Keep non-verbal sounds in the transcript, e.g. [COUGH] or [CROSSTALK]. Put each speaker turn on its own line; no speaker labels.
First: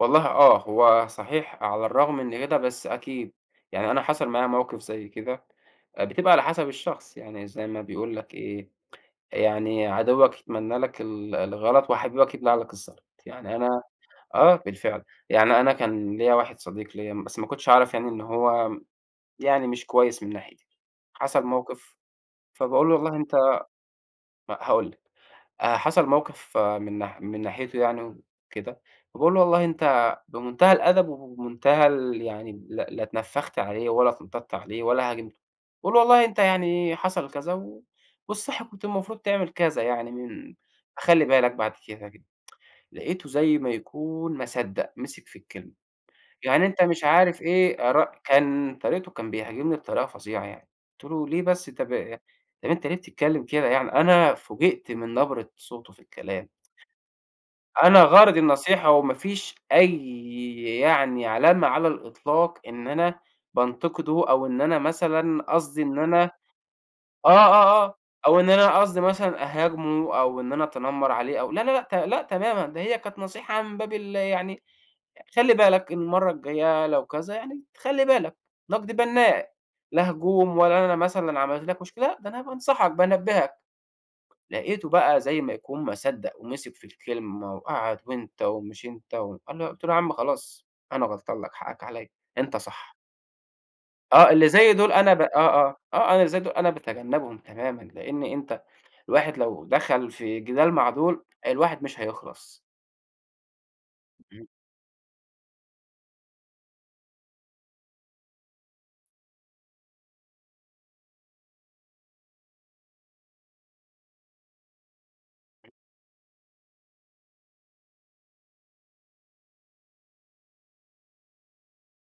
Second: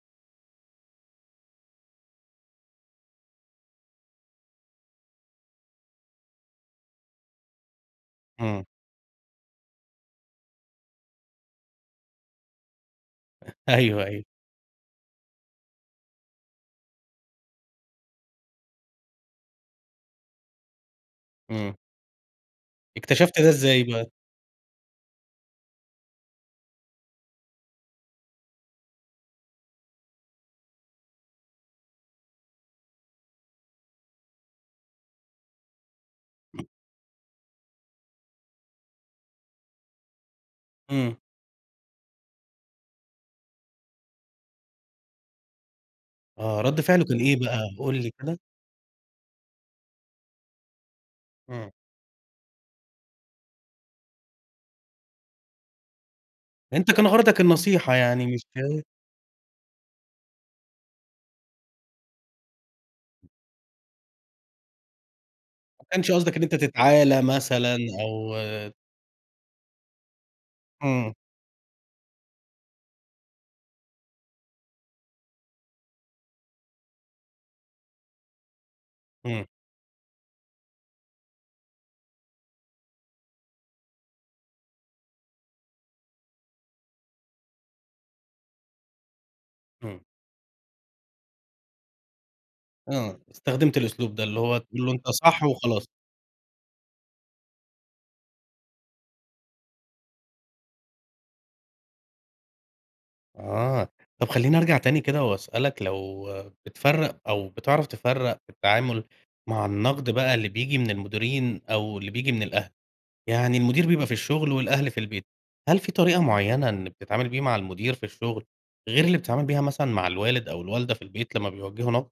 والله آه، هو صحيح على الرغم من كده بس أكيد، يعني أنا حصل معايا موقف زي كده، بتبقى على حسب الشخص يعني زي ما بيقول لك
امم.
إيه، يعني عدوك يتمنّى لك ال الغلط وحبيبك يبلع لك الزلط، يعني أنا
أيوه، أيوه.
آه، بالفعل يعني أنا كان ليَّ واحد صديق ليَّ بس ما كنتش اعرف يعني إن هو يعني مش كويّس من ناحيتي، حصل
امم.
موقف فباقول له والله أنت
اكتشفت ده إزاي بقى؟
ما هاقول لِك حصل موقف من من ناحيته يعني وكده فباقول له والله أنت بمنتهى الأدب وبمنتهى ال يعني ل لا اتنفخت عليه ولا اتنطّطت عليه ولا هاجمته باقول والله أنت يعني حصل كذا والصح كنت المفروض تعمل كذا يعني من
امم.
خلِّ بالك بعد كده، [TSK] لقيته زي ما يكون ما صدّق مسك في الكلمة.
آه،
يعني
ردّ
أنت
فعله
مش
كان إيه
عارف
بقى؟
إيه
قُل
ار
لي كده.
كان طريقته كان بيهاجمني بطريقة فظيعة يعني قلت له: "ليه
امم.
بس، طب أنت ليه بتتكلّم كده يعني؟" أنا فوجئت من نبرة صوته في الكلام.
أنت كان غرضك النصيحة
أنا
يعني
غرضي
مش كده؟
النصيحة وما فيش أي يعني علامة على الإطلاق إن أنا بانتقده أو إن أنا مثلًا قصدي
ما
إن
كانش
أنا
قصدك إن أنت تتعالي
آه،
مثلًا
آه، آه،
أو
أو إن أنا قصدي مثلًا أهاجمه أو إن أنا أتنمّر
امم.
عليه أو لا، لا، لأ، ت لا تمامًا ده هي كانت نصيحة من باب ال يعني خلِّ بالك إن المرّة الجايّة لو كذا يعني خلِّ بالك نقد
امم.
بنّاء، لا هجوم ولا أنا مثلًا عملت لك مشكلة، ده أنا بانصحك بانبّهك، لقيته بقى زي ما يكون ما صدّق ومسك في الكلمة وقعد وأنت ومش أنت أنا قلت له: "يا
امم.
عم خلاص أنا غلطان لك حقك عليّا، أنت صح."
آه، استخدمت الأسلوب ده
آه،
اللي
اللي
هو
زي
تقول
دول
له أنت
أنا ب آه،
صح
آه،
وخلاص.
آه، أنا اللي زي دول أنا باتجنّبهم تمامًا لأن أنت الواحد لو دخل في جدال مع دول الواحد مش هيخلّص.
آه، طب
امم.
خلّيني أرجع تاني كده وأسأل لك لو بتفرق أو بتعرف تفرّق في التعامل مع النقد بقى اللي بييجي من المديرين أو اللي بييجي من الأهل؟ يعني المدير بيبقى في الشغل والأهل في البيت، هل في طريقة معيّنة إنّك بتتعامل بيها مع المدير في الشغل غير اللي بتتعامل بيها مثلًا مع الوالد أو الوالدة في البيت لمّا بيوجّهوا نقد؟